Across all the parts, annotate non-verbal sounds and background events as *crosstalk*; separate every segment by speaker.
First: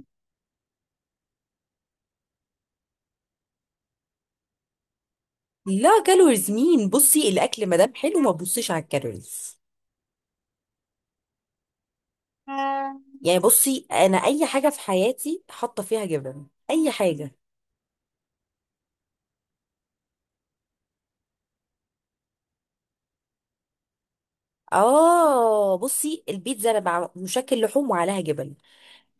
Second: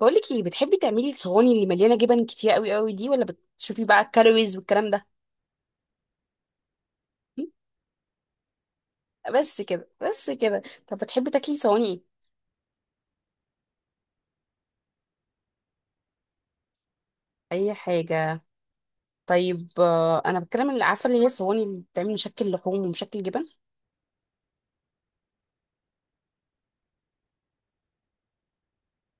Speaker 1: بقولك ايه بتحبي تعملي الصواني اللي مليانه جبن كتير قوي دي ولا بتشوفي بقى الكالوريز والكلام ده.
Speaker 2: لا، كالوريز مين؟ بصي
Speaker 1: *laughs*
Speaker 2: الاكل ما دام حلو ما تبصيش على الكالوريز.
Speaker 1: بس كده، طب بتحبي تاكلي صواني؟
Speaker 2: يعني بصي، انا اي حاجه في حياتي حاطه فيها جبن، اي حاجه.
Speaker 1: ايه اي حاجه. طيب انا بتكلم اللي عارفه اللي هي الصواني اللي بتعمل مشكل لحوم ومشكل جبن.
Speaker 2: اه، بصي البيتزا انا، مشكل لحوم وعليها جبن.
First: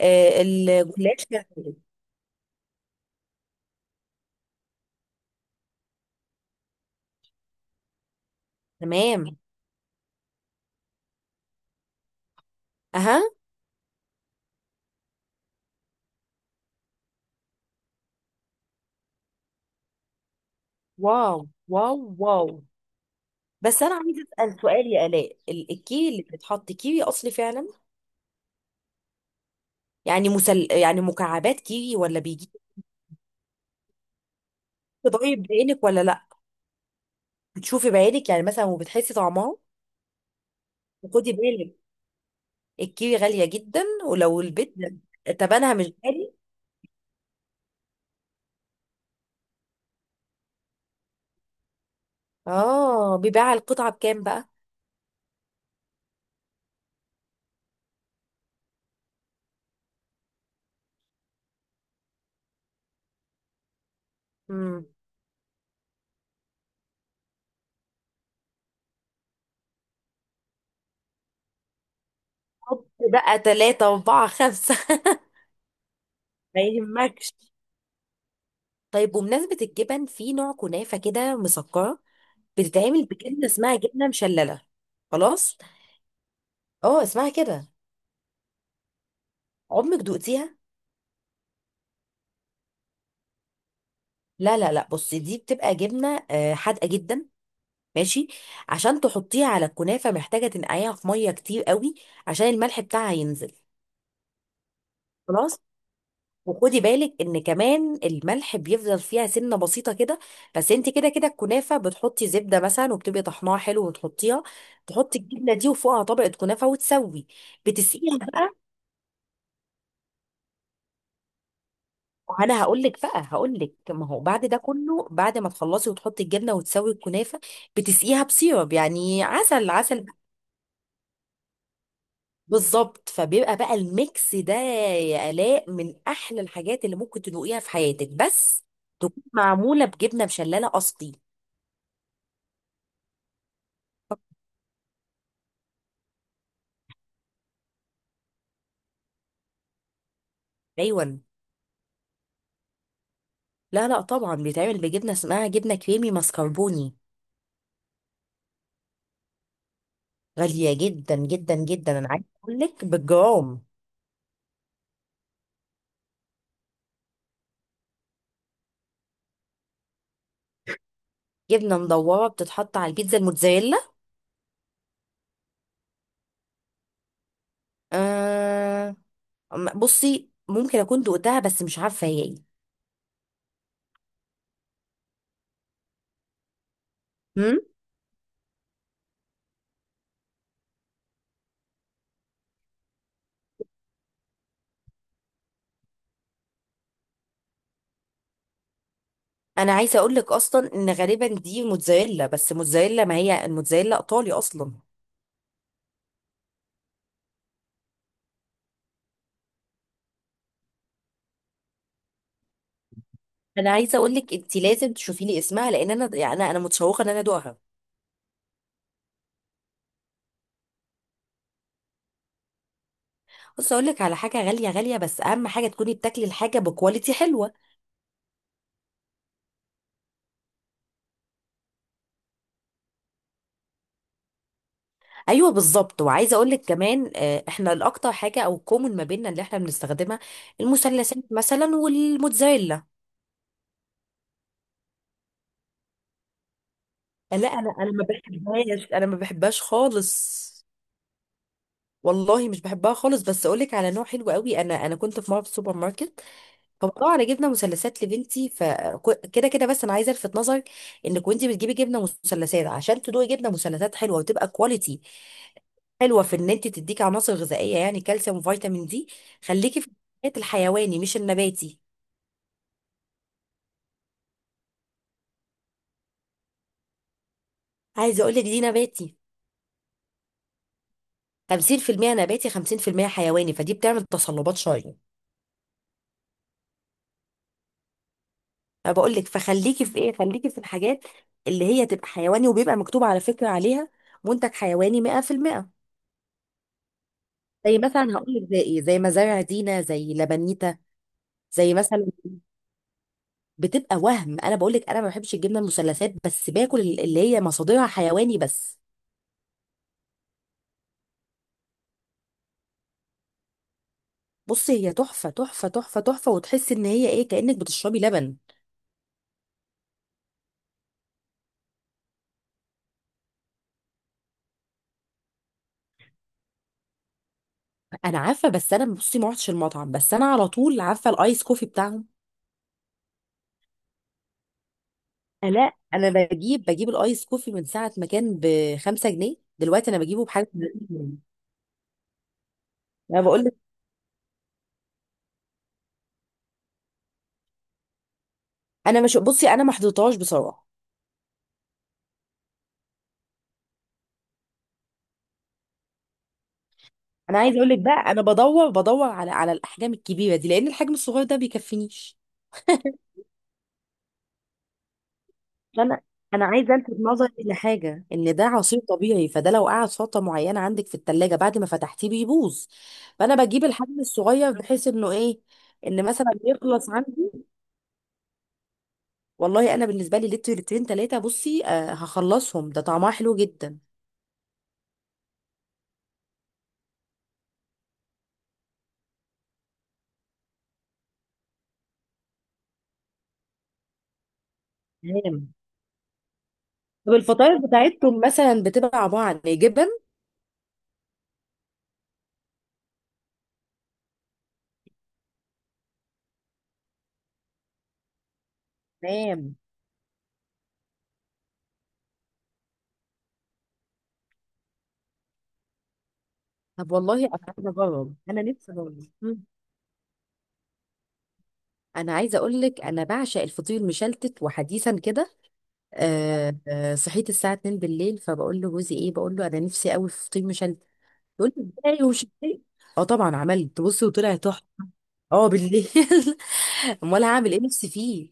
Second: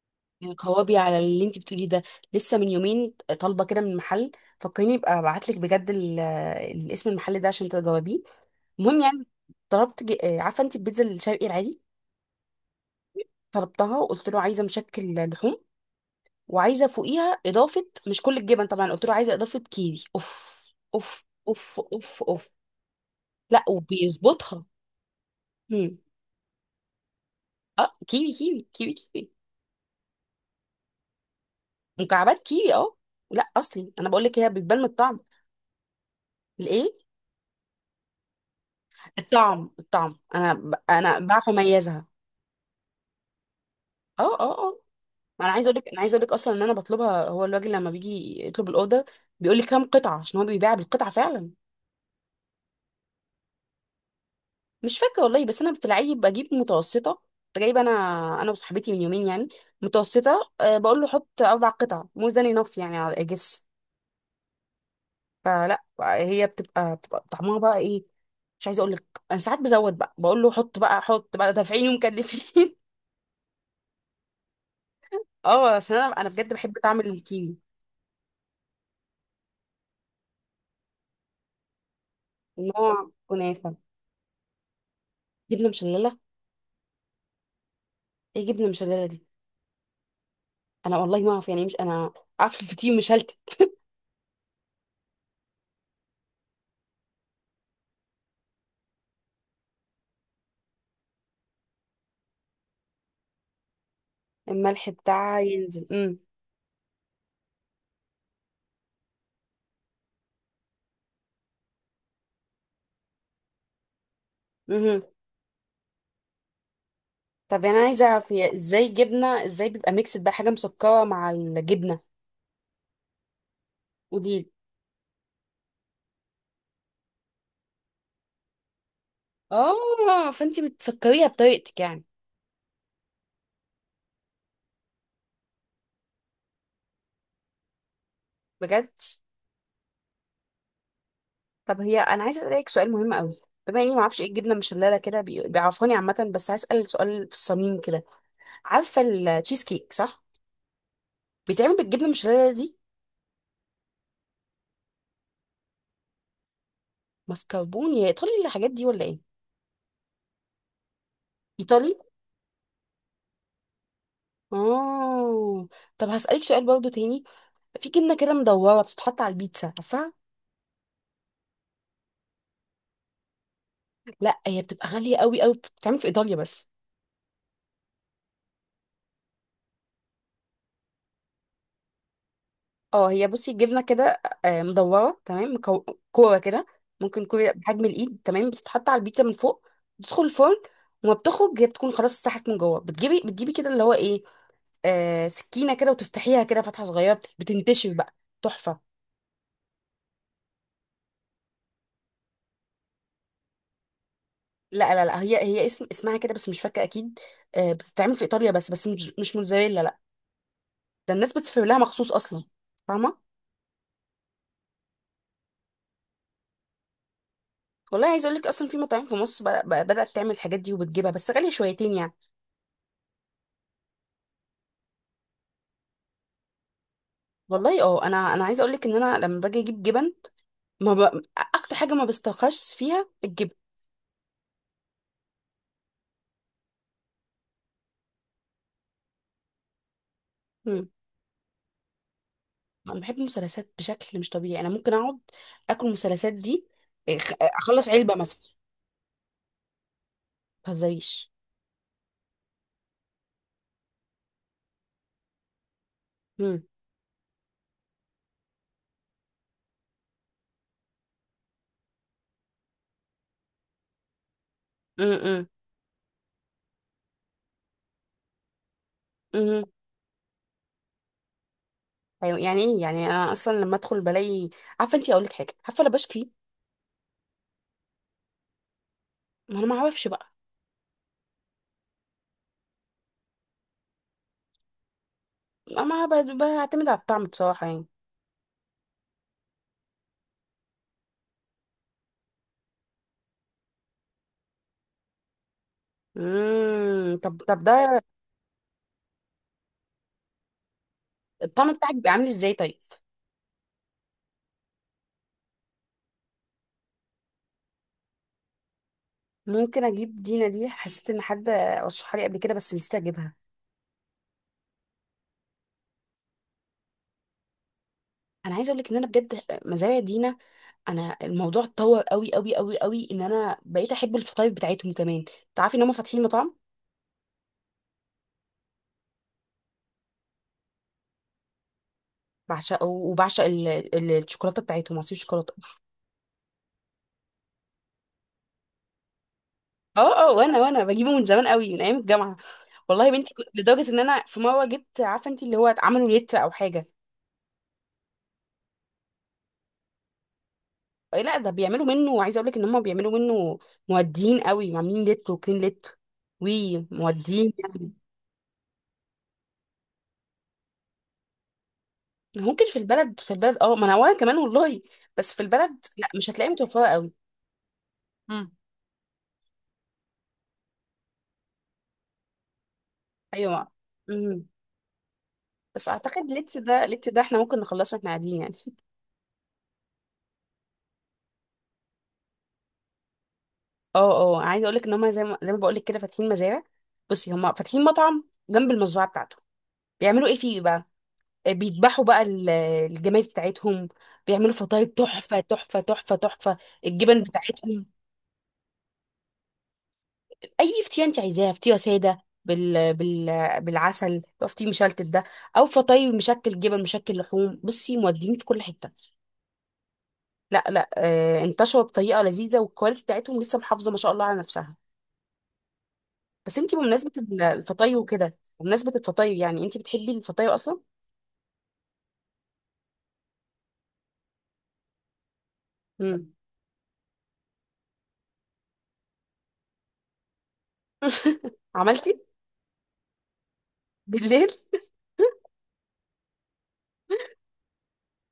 Speaker 1: يعني قوابي على
Speaker 2: الجلاش
Speaker 1: اللي
Speaker 2: فيها
Speaker 1: انت
Speaker 2: جبن.
Speaker 1: بتقوليه ده، لسه من يومين طالبه كده من محل. فكريني ابقى ابعت لك بجد اسم المحل ده عشان تجاوبيه. المهم يعني،
Speaker 2: تمام.
Speaker 1: طلبت عارفه انت البيتزا الشرقي العادي؟
Speaker 2: اها.
Speaker 1: طلبتها وقلت له عايزه مشكل لحوم، وعايزه فوقيها اضافه مش كل الجبن طبعا، قلت له عايزه اضافه كيوي. اوف اوف
Speaker 2: واو،
Speaker 1: اوف
Speaker 2: واو،
Speaker 1: اوف
Speaker 2: واو.
Speaker 1: اوف. لا
Speaker 2: بس انا عايزه اسال
Speaker 1: وبيظبطها.
Speaker 2: سؤال يا الاء،
Speaker 1: هم.
Speaker 2: الكيوي اللي بتتحط كيوي اصلي فعلا؟
Speaker 1: اه كيوي كيوي كيوي كيوي.
Speaker 2: يعني يعني مكعبات كيوي ولا
Speaker 1: مكعبات
Speaker 2: بيجي؟
Speaker 1: كيوي اه. لا اصلي، انا بقول لك هي بتبان من الطعم.
Speaker 2: تدوقي بعينك ولا لا؟
Speaker 1: الايه؟
Speaker 2: بتشوفي بعينك يعني مثلا، وبتحسي طعمها؟
Speaker 1: الطعم الطعم، انا
Speaker 2: وخدي
Speaker 1: بعرف
Speaker 2: بالك،
Speaker 1: اميزها.
Speaker 2: الكيوي غالية جدا،
Speaker 1: اه
Speaker 2: ولو
Speaker 1: اه
Speaker 2: البيت
Speaker 1: اه.
Speaker 2: جدا
Speaker 1: ما انا عايزه
Speaker 2: تبنها
Speaker 1: اقول
Speaker 2: مش
Speaker 1: لك،
Speaker 2: غالي.
Speaker 1: اصلا ان انا بطلبها، هو الراجل لما بيجي يطلب الاوردر بيقول لي كام قطعه عشان هو بيبيع بالقطعه فعلا.
Speaker 2: اه، بيباع القطعة بكام بقى؟
Speaker 1: مش فاكره والله، بس انا بتلاقي بجيب متوسطه، كنت جايبه انا انا وصاحبتي من يومين يعني، متوسطه. بقول له حط اربع قطع، مور ذان انف يعني، على اجس.
Speaker 2: امم.
Speaker 1: فلا هي بتبقى طعمها بقى ايه، مش عايزه اقول لك. انا ساعات بزود، بقى بقول له حط بقى، حط بقى، دافعيني ومكلفين.
Speaker 2: حط بقى تلاتة أربعة خمسة.
Speaker 1: *laughs* اه عشان انا بجد
Speaker 2: *laughs* ما
Speaker 1: بحب طعم
Speaker 2: يهمكش.
Speaker 1: الكيوي.
Speaker 2: طيب، بمناسبة الجبن، في نوع كنافة كده مسكرة بتتعمل
Speaker 1: نوع
Speaker 2: بجبنة اسمها
Speaker 1: كنافه؟
Speaker 2: جبنة مشللة. خلاص.
Speaker 1: جبنه مشلله؟
Speaker 2: اه، اسمها كده.
Speaker 1: ايه جبنه مشلله دي؟
Speaker 2: عمرك دقتيها؟
Speaker 1: انا والله ما اعرف يعني إيه، مش انا عارفه الفطير مشلتت؟
Speaker 2: لا لا لا، بصي دي بتبقى جبنة حادقة جدا. ماشي. عشان تحطيها على الكنافة محتاجة تنقعيها في مية كتير قوي، عشان الملح بتاعها ينزل.
Speaker 1: الملح بتاعها
Speaker 2: خلاص.
Speaker 1: ينزل، امم.
Speaker 2: وخدي بالك ان كمان الملح بيفضل فيها سنه بسيطه كده. بس انت كده كده الكنافه بتحطي زبده مثلا، وبتبقي طحناها حلو وتحطيها، تحطي الجبنه دي وفوقها طبقه كنافه وتسوي.
Speaker 1: طب يعني انا عايزه
Speaker 2: بتسقيها
Speaker 1: اعرف هي
Speaker 2: بقى.
Speaker 1: ازاي، جبنه ازاي بيبقى ميكس بقى حاجه مسكره مع الجبنه؟
Speaker 2: انا هقول لك بقى، هقول لك، ما هو بعد
Speaker 1: قوليلي.
Speaker 2: ده كله، بعد ما تخلصي وتحطي الجبنه وتسوي الكنافه، بتسقيها بسيرب، يعني عسل عسل.
Speaker 1: اه فانتي بتسكريها بطريقتك يعني.
Speaker 2: بالظبط، فبيبقى بقى الميكس ده يا الاء من احلى الحاجات اللي ممكن تدوقيها في حياتك، بس
Speaker 1: بجد؟
Speaker 2: تكون معموله بجبنه مشلله اصلي.
Speaker 1: طب هي انا عايزه اسالك سؤال مهم قوي، بما اني ما اعرفش ايه الجبنه مشلله كده، بيعرفوني عامه، بس عايز اسال سؤال في الصميم كده. عارفه التشيز كيك صح؟
Speaker 2: ايوه.
Speaker 1: بيتعمل بالجبنه المشلله دي؟
Speaker 2: لا لا، طبعا بيتعمل بجبنه اسمها جبنه كريمي ماسكربوني.
Speaker 1: mascarpone يا ايطالي الحاجات دي ولا ايه؟
Speaker 2: غاليه جدا جدا
Speaker 1: ايطالي؟
Speaker 2: جدا، انا عايزه اقول لك بالجرام.
Speaker 1: اه. طب هسالك سؤال برضو تاني، في جبنه كده مدوره بتتحط على البيتزا عارفه؟
Speaker 2: جبنه مدوره بتتحط على البيتزا؟ الموتزاريلا.
Speaker 1: لا هي بتبقى غالية قوي، بتتعمل في إيطاليا بس.
Speaker 2: آه. بصي ممكن اكون دقتها، بس مش عارفه هي ايه.
Speaker 1: اه هي بصي الجبنه كده مدوره تمام، كوره كده، ممكن كوره
Speaker 2: هم؟
Speaker 1: بحجم الايد، تمام، بتتحط على البيتزا من فوق، بتدخل الفرن، وما بتخرج هي بتكون خلاص استحت من جوه، بتجيبي كده اللي هو ايه، آه سكينه كده، وتفتحيها كده فتحه صغيره، بتنتشر بقى. تحفه.
Speaker 2: انا عايزه اقول لك اصلا ان غالبا دي موتزاريلا، بس موتزاريلا، ما هي الموتزاريلا ايطالي اصلا.
Speaker 1: لا لا لا، هي اسم اسمها كده بس مش فاكره اكيد. آه بتتعمل في ايطاليا بس، بس مش موتزاريلا لا. ده الناس بتسافر لها مخصوص اصلا، فاهمه؟
Speaker 2: انا عايزه اقول لك انت لازم تشوفي لي اسمها، لان انا يعني أنا متشوقه ان انا ادوقها.
Speaker 1: والله عايز اقول لك اصلا في مطاعم في مصر بدات تعمل الحاجات دي وبتجيبها بس غاليه شويتين يعني.
Speaker 2: بص، اقول لك على حاجه، غاليه غاليه، بس اهم حاجه تكوني بتاكلي الحاجه بكواليتي حلوه.
Speaker 1: والله اه، انا عايزه اقول لك ان انا لما باجي اجيب جبن، ما ب... اكتر حاجه ما بسترخصش فيها الجبن.
Speaker 2: ايوه، بالظبط. وعايزه اقول لك كمان، احنا الاكتر حاجه او الكومن ما بيننا اللي احنا بنستخدمها
Speaker 1: مم.
Speaker 2: المثلثات مثلا والموتزاريلا.
Speaker 1: انا بحب المثلثات بشكل مش طبيعي، انا ممكن اقعد اكل المثلثات دي،
Speaker 2: لا، انا
Speaker 1: اخلص
Speaker 2: انا ما
Speaker 1: علبه مثلا.
Speaker 2: بحبهاش، انا ما بحبهاش خالص.
Speaker 1: ما تهزريش.
Speaker 2: والله مش بحبها خالص، بس اقول لك على نوع حلو قوي. انا كنت في مره في السوبر ماركت،
Speaker 1: مم.
Speaker 2: فموضوع انا جبنه مثلثات لبنتي، فكده كده. بس انا عايزه الفت نظرك، انك وانت بتجيبي جبنه مثلثات عشان تدوقي جبنه مثلثات حلوه وتبقى كواليتي
Speaker 1: مم، مم.
Speaker 2: حلوه، في ان انت تديكي عناصر غذائيه يعني كالسيوم وفيتامين دي.
Speaker 1: مم.
Speaker 2: خليكي في الحاجات الحيواني مش النباتي.
Speaker 1: أيوة، يعني ايه يعني، انا اصلا لما ادخل بلاقي، عارفه انت، اقول لك حاجه، عارفه انا بشكي.
Speaker 2: عايزه اقول لك دي نباتي.
Speaker 1: ما انا ما اعرفش بقى.
Speaker 2: 50% نباتي، 50% حيواني، فدي بتعمل تصلبات شويه.
Speaker 1: ما ب- بعتمد على الطعم بصراحه يعني.
Speaker 2: انا بقول لك، فخليكي في ايه، خليكي في الحاجات اللي هي تبقى حيواني، وبيبقى مكتوب على فكره عليها منتج حيواني 100%.
Speaker 1: امم. طب ده
Speaker 2: زي مثلا هقول لك، زي ايه، زي مزارع دينا، زي لبنيتا.
Speaker 1: الطعم
Speaker 2: زي
Speaker 1: بتاعك
Speaker 2: مثلا،
Speaker 1: بيبقى عامل ازاي طيب؟
Speaker 2: بتبقى وهم. انا بقول لك انا ما بحبش الجبنه المثلثات، بس باكل اللي هي مصادرها حيواني بس.
Speaker 1: ممكن اجيب دينا دي، حسيت ان حد رشحها لي قبل كده بس نسيت اجيبها.
Speaker 2: بصي، هي تحفه تحفه تحفه تحفه، وتحسي ان هي ايه، كانك بتشربي لبن.
Speaker 1: انا عايزه اقول لك ان انا بجد مزارع دينا، انا الموضوع اتطور قوي ان انا بقيت احب الفطاير بتاعتهم كمان. تعرفي ان هم فاتحين مطعم؟
Speaker 2: انا عارفه، بس انا بصي ما رحتش المطعم، بس انا على طول عارفه الايس كوفي بتاعهم.
Speaker 1: بعشقه، وبعشق الشوكولاته بتاعتهم، عصير شوكولاته.
Speaker 2: لا، انا بجيب الايس كوفي من ساعه ما كان ب 5 جنيه، دلوقتي انا
Speaker 1: اه
Speaker 2: بجيبه
Speaker 1: اه،
Speaker 2: بحاجه.
Speaker 1: وانا بجيبه من زمان قوي، من ايام الجامعه. والله يا
Speaker 2: انا
Speaker 1: بنتي
Speaker 2: بقول
Speaker 1: كنت،
Speaker 2: لك،
Speaker 1: لدرجه ان انا في مره جبت، عارفه انت، اللي هو عملوا لتر او حاجه.
Speaker 2: انا مش بصي، انا ما حضرتهاش بصراحه.
Speaker 1: إيه، لا ده بيعملوا منه، عايزه اقول لك ان هم بيعملوا منه مودين قوي، عاملين لتر، وكلين لتر، وي
Speaker 2: انا
Speaker 1: مودين
Speaker 2: عايزه اقول لك
Speaker 1: يعني.
Speaker 2: بقى، انا بدور على الاحجام الكبيره دي، لان الحجم الصغير ده بيكفينيش.
Speaker 1: ممكن في البلد، في البلد اه، ما انا وانا كمان والله، بس في البلد
Speaker 2: فانا،
Speaker 1: لا مش
Speaker 2: انا
Speaker 1: هتلاقيها
Speaker 2: عايزه
Speaker 1: متوفره
Speaker 2: الفت
Speaker 1: قوي.
Speaker 2: نظرك لحاجه، ان ده عصير طبيعي، فده لو قعد فتره معينه عندك في الثلاجه بعد ما فتحتيه بيبوظ. فانا بجيب
Speaker 1: ايوه.
Speaker 2: الحجم
Speaker 1: امم.
Speaker 2: الصغير بحيث انه ايه،
Speaker 1: بس
Speaker 2: ان مثلا
Speaker 1: اعتقد لتر ده،
Speaker 2: يخلص
Speaker 1: لتر ده احنا
Speaker 2: عندي.
Speaker 1: ممكن نخلصه واحنا قاعدين يعني.
Speaker 2: والله انا بالنسبه لي لتر لترين ثلاثه بصي آه، هخلصهم، ده طعمها حلو جدا.
Speaker 1: اه اه. عايزه اقول لك ان هم زي ما بقول لك كده، فاتحين مزارع، بصي هم فاتحين مطعم جنب المزرعه بتاعته، بيعملوا ايه فيه بقى، بيذبحوا بقى الجمايز بتاعتهم، بيعملوا فطاير تحفه
Speaker 2: تمام.
Speaker 1: تحفه تحفه تحفه
Speaker 2: طب
Speaker 1: الجبن
Speaker 2: الفطاير
Speaker 1: بتاعتهم.
Speaker 2: بتاعتهم مثلا بتبقى عباره عن إيه؟ جبن؟
Speaker 1: اي فتيه انت عايزاها، فتيه ساده بال... بال... بالعسل، لو فتيه مشلتت ده، او فطاي مشكل جبن مشكل لحوم، بصي مودين في كل حته.
Speaker 2: تمام.
Speaker 1: لا لا آه، انتشروا بطريقه لذيذه، والكواليتي بتاعتهم لسه محافظه ما شاء الله على نفسها. بس انت
Speaker 2: طب
Speaker 1: بمناسبه
Speaker 2: والله انا عايزه
Speaker 1: الفطاي
Speaker 2: اجرب،
Speaker 1: وكده،
Speaker 2: انا نفسي
Speaker 1: بمناسبه
Speaker 2: اجرب.
Speaker 1: الفطاي يعني، انت بتحبي الفطاي اصلا؟
Speaker 2: انا عايزه اقول لك انا بعشق الفطير مشلتت، وحديثا كده
Speaker 1: امم.
Speaker 2: صحيت الساعه 2 بالليل فبقول له جوزي ايه، بقول له انا نفسي قوي في فطير مشلتت. يقول
Speaker 1: *laughs*
Speaker 2: لي ازاي؟
Speaker 1: عملتي؟
Speaker 2: ومش ازاي؟ اه طبعا، عملت بصي وطلع
Speaker 1: بالليل؟
Speaker 2: تحفه. اه، بالليل. *laughs* امال هعمل ايه نفسي فيه.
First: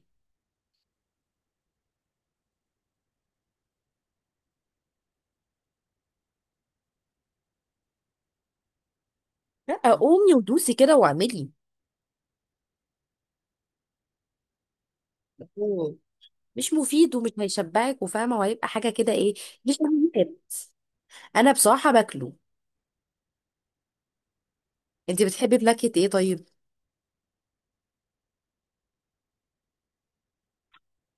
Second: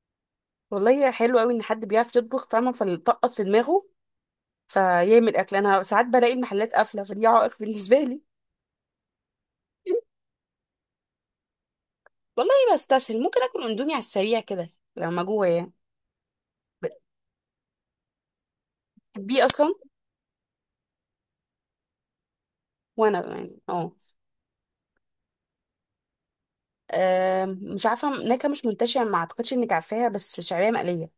Speaker 1: والله حلو قوي ان حد بيعرف يطبخ، فاهمه، فلطقط في دماغه فيعمل اكل. انا ساعات بلاقي المحلات قافله، فدي عائق بالنسبه لي.
Speaker 2: لا، قومي ودوسي كده واعملي.
Speaker 1: والله بستسهل، ممكن اكل اندومي على السريع كده لما جوه يعني.
Speaker 2: أوه. مش مفيد، ومش هيشبعك، وفاهمه، وهيبقى حاجه كده ايه.
Speaker 1: بتحبيه اصلا؟
Speaker 2: مش مهم. انا بصراحه باكله.
Speaker 1: وانا يعني اه.
Speaker 2: انت بتحبي بنكهه ايه طيب؟
Speaker 1: مش عارفه، نكهه مش منتشره ما اعتقدش انك عارفاها، بس شعريه مقليه.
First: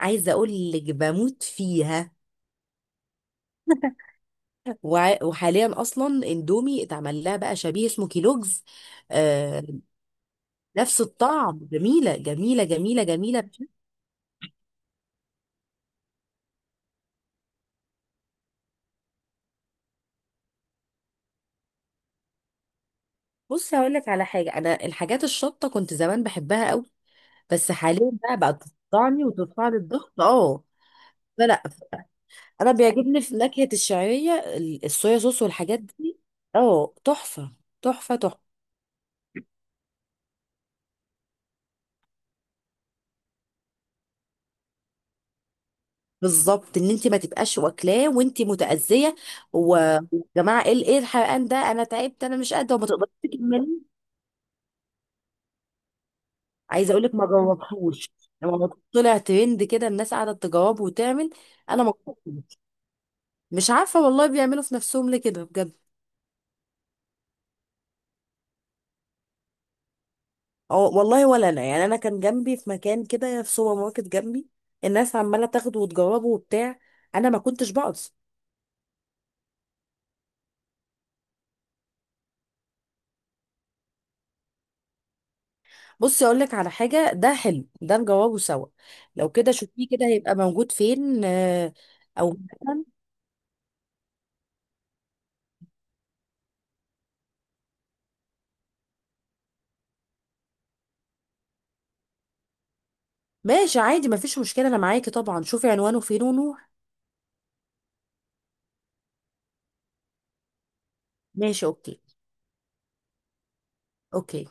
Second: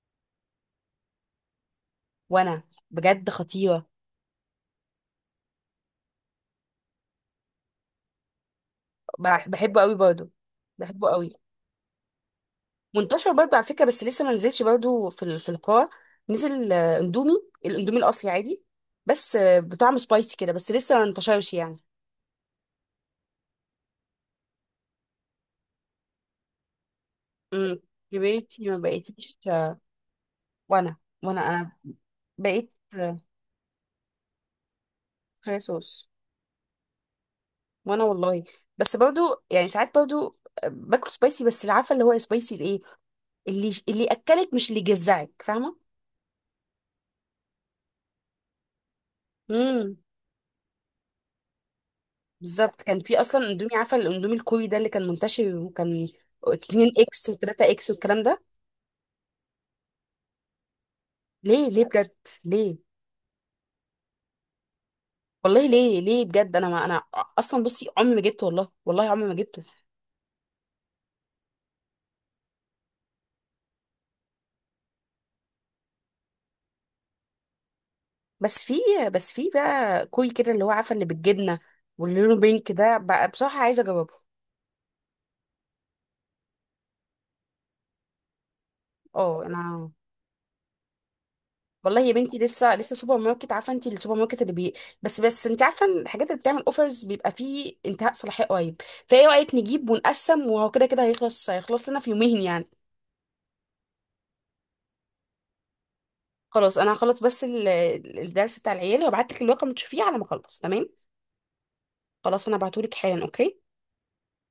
Speaker 2: عايزه اقول لك بموت فيها.
Speaker 1: وانا، بجد خطيره.
Speaker 2: وحاليا اصلا اندومي اتعمل لها بقى شبيه اسمه كيلوجز. آه.
Speaker 1: بحبه قوي برضه.
Speaker 2: نفس
Speaker 1: بحبه قوي،
Speaker 2: الطعم، جميله جميله جميله
Speaker 1: منتشر
Speaker 2: جميله.
Speaker 1: برضه على فكره، بس لسه ما نزلش برضه في في القاع. نزل اندومي، الاندومي الاصلي عادي، بس بطعم سبايسي كده، بس لسه ما انتشرش يعني.
Speaker 2: بص هقول لك على حاجه، انا الحاجات الشطه كنت زمان بحبها قوي، بس
Speaker 1: امم.
Speaker 2: حاليا بقى بقت
Speaker 1: كبرتي ما
Speaker 2: تقطعني
Speaker 1: بقيتيش
Speaker 2: وترفع لي الضغط، اه.
Speaker 1: وانا، وانا
Speaker 2: فلا،
Speaker 1: انا
Speaker 2: انا
Speaker 1: بقيت
Speaker 2: بيعجبني في نكهه الشعريه الصويا صوص
Speaker 1: صويا
Speaker 2: والحاجات
Speaker 1: صوص.
Speaker 2: دي. اه، تحفه،
Speaker 1: وانا
Speaker 2: تحفه
Speaker 1: والله،
Speaker 2: تحفه.
Speaker 1: بس برضو يعني ساعات برضو باكل سبايسي، بس اللي عارفه اللي هو سبايسي الايه، اللي اكلك مش اللي جزعك، فاهمه؟
Speaker 2: بالظبط، ان انت ما تبقاش واكلاه وانت متاذيه.
Speaker 1: امم.
Speaker 2: ويا جماعه، ايه ايه الحرقان ده، انا تعبت، انا مش قادره.
Speaker 1: بالظبط
Speaker 2: وما
Speaker 1: كان
Speaker 2: تقدريش
Speaker 1: في اصلا اندومي،
Speaker 2: تكملي.
Speaker 1: عارفه الاندومي الكوري ده اللي كان منتشر، وكان 2
Speaker 2: عايزه اقول لك ما
Speaker 1: اكس و3 اكس
Speaker 2: جربتوش.
Speaker 1: والكلام ده.
Speaker 2: لما طلع ترند كده الناس قاعده تجاوب وتعمل.
Speaker 1: ليه
Speaker 2: انا
Speaker 1: ليه
Speaker 2: ما
Speaker 1: بجد؟
Speaker 2: جربتوش.
Speaker 1: ليه؟
Speaker 2: مش عارفه والله بيعملوا في نفسهم ليه كده
Speaker 1: والله
Speaker 2: بجد.
Speaker 1: ليه بجد، انا اصلا بصي عمري ما جبته، والله عمري ما جبته.
Speaker 2: أو والله، ولا انا، يعني انا كان جنبي في مكان كده في سوبر ماركت جنبي، الناس عماله تاخده وتجربه وبتاع، انا ما كنتش بقص.
Speaker 1: بس في بس في بقى كوري كده اللي هو عارفه، اللي بالجبنه واللي لونه بينك ده بقى، بصراحه عايزه اجربه.
Speaker 2: بصي اقول لك على حاجه، ده حلو، ده نجربه سوا. لو
Speaker 1: اه
Speaker 2: كده شوفيه
Speaker 1: انا
Speaker 2: كده، هيبقى موجود فين
Speaker 1: والله يا
Speaker 2: او
Speaker 1: بنتي، لسه
Speaker 2: مثلا.
Speaker 1: لسه سوبر ماركت، عارفه انت السوبر ماركت اللي بي. بس انت عارفه إن الحاجات اللي بتعمل اوفرز بيبقى فيه انتهاء صلاحيه قريب، فايه رايك نجيب ونقسم، وهو كده كده هيخلص، هيخلص لنا في يومين يعني.
Speaker 2: ماشي، عادي، ما فيش مشكله، انا معاكي طبعا، شوفي عنوانه فين ونروح.
Speaker 1: خلاص انا هخلص بس الدرس بتاع العيال، وابعت لك الورقه تشوفيه على ما اخلص، تمام.
Speaker 2: ماشي، اوكي.
Speaker 1: خلاص انا هبعته لك حالا، اوكي.
Speaker 2: اوكي.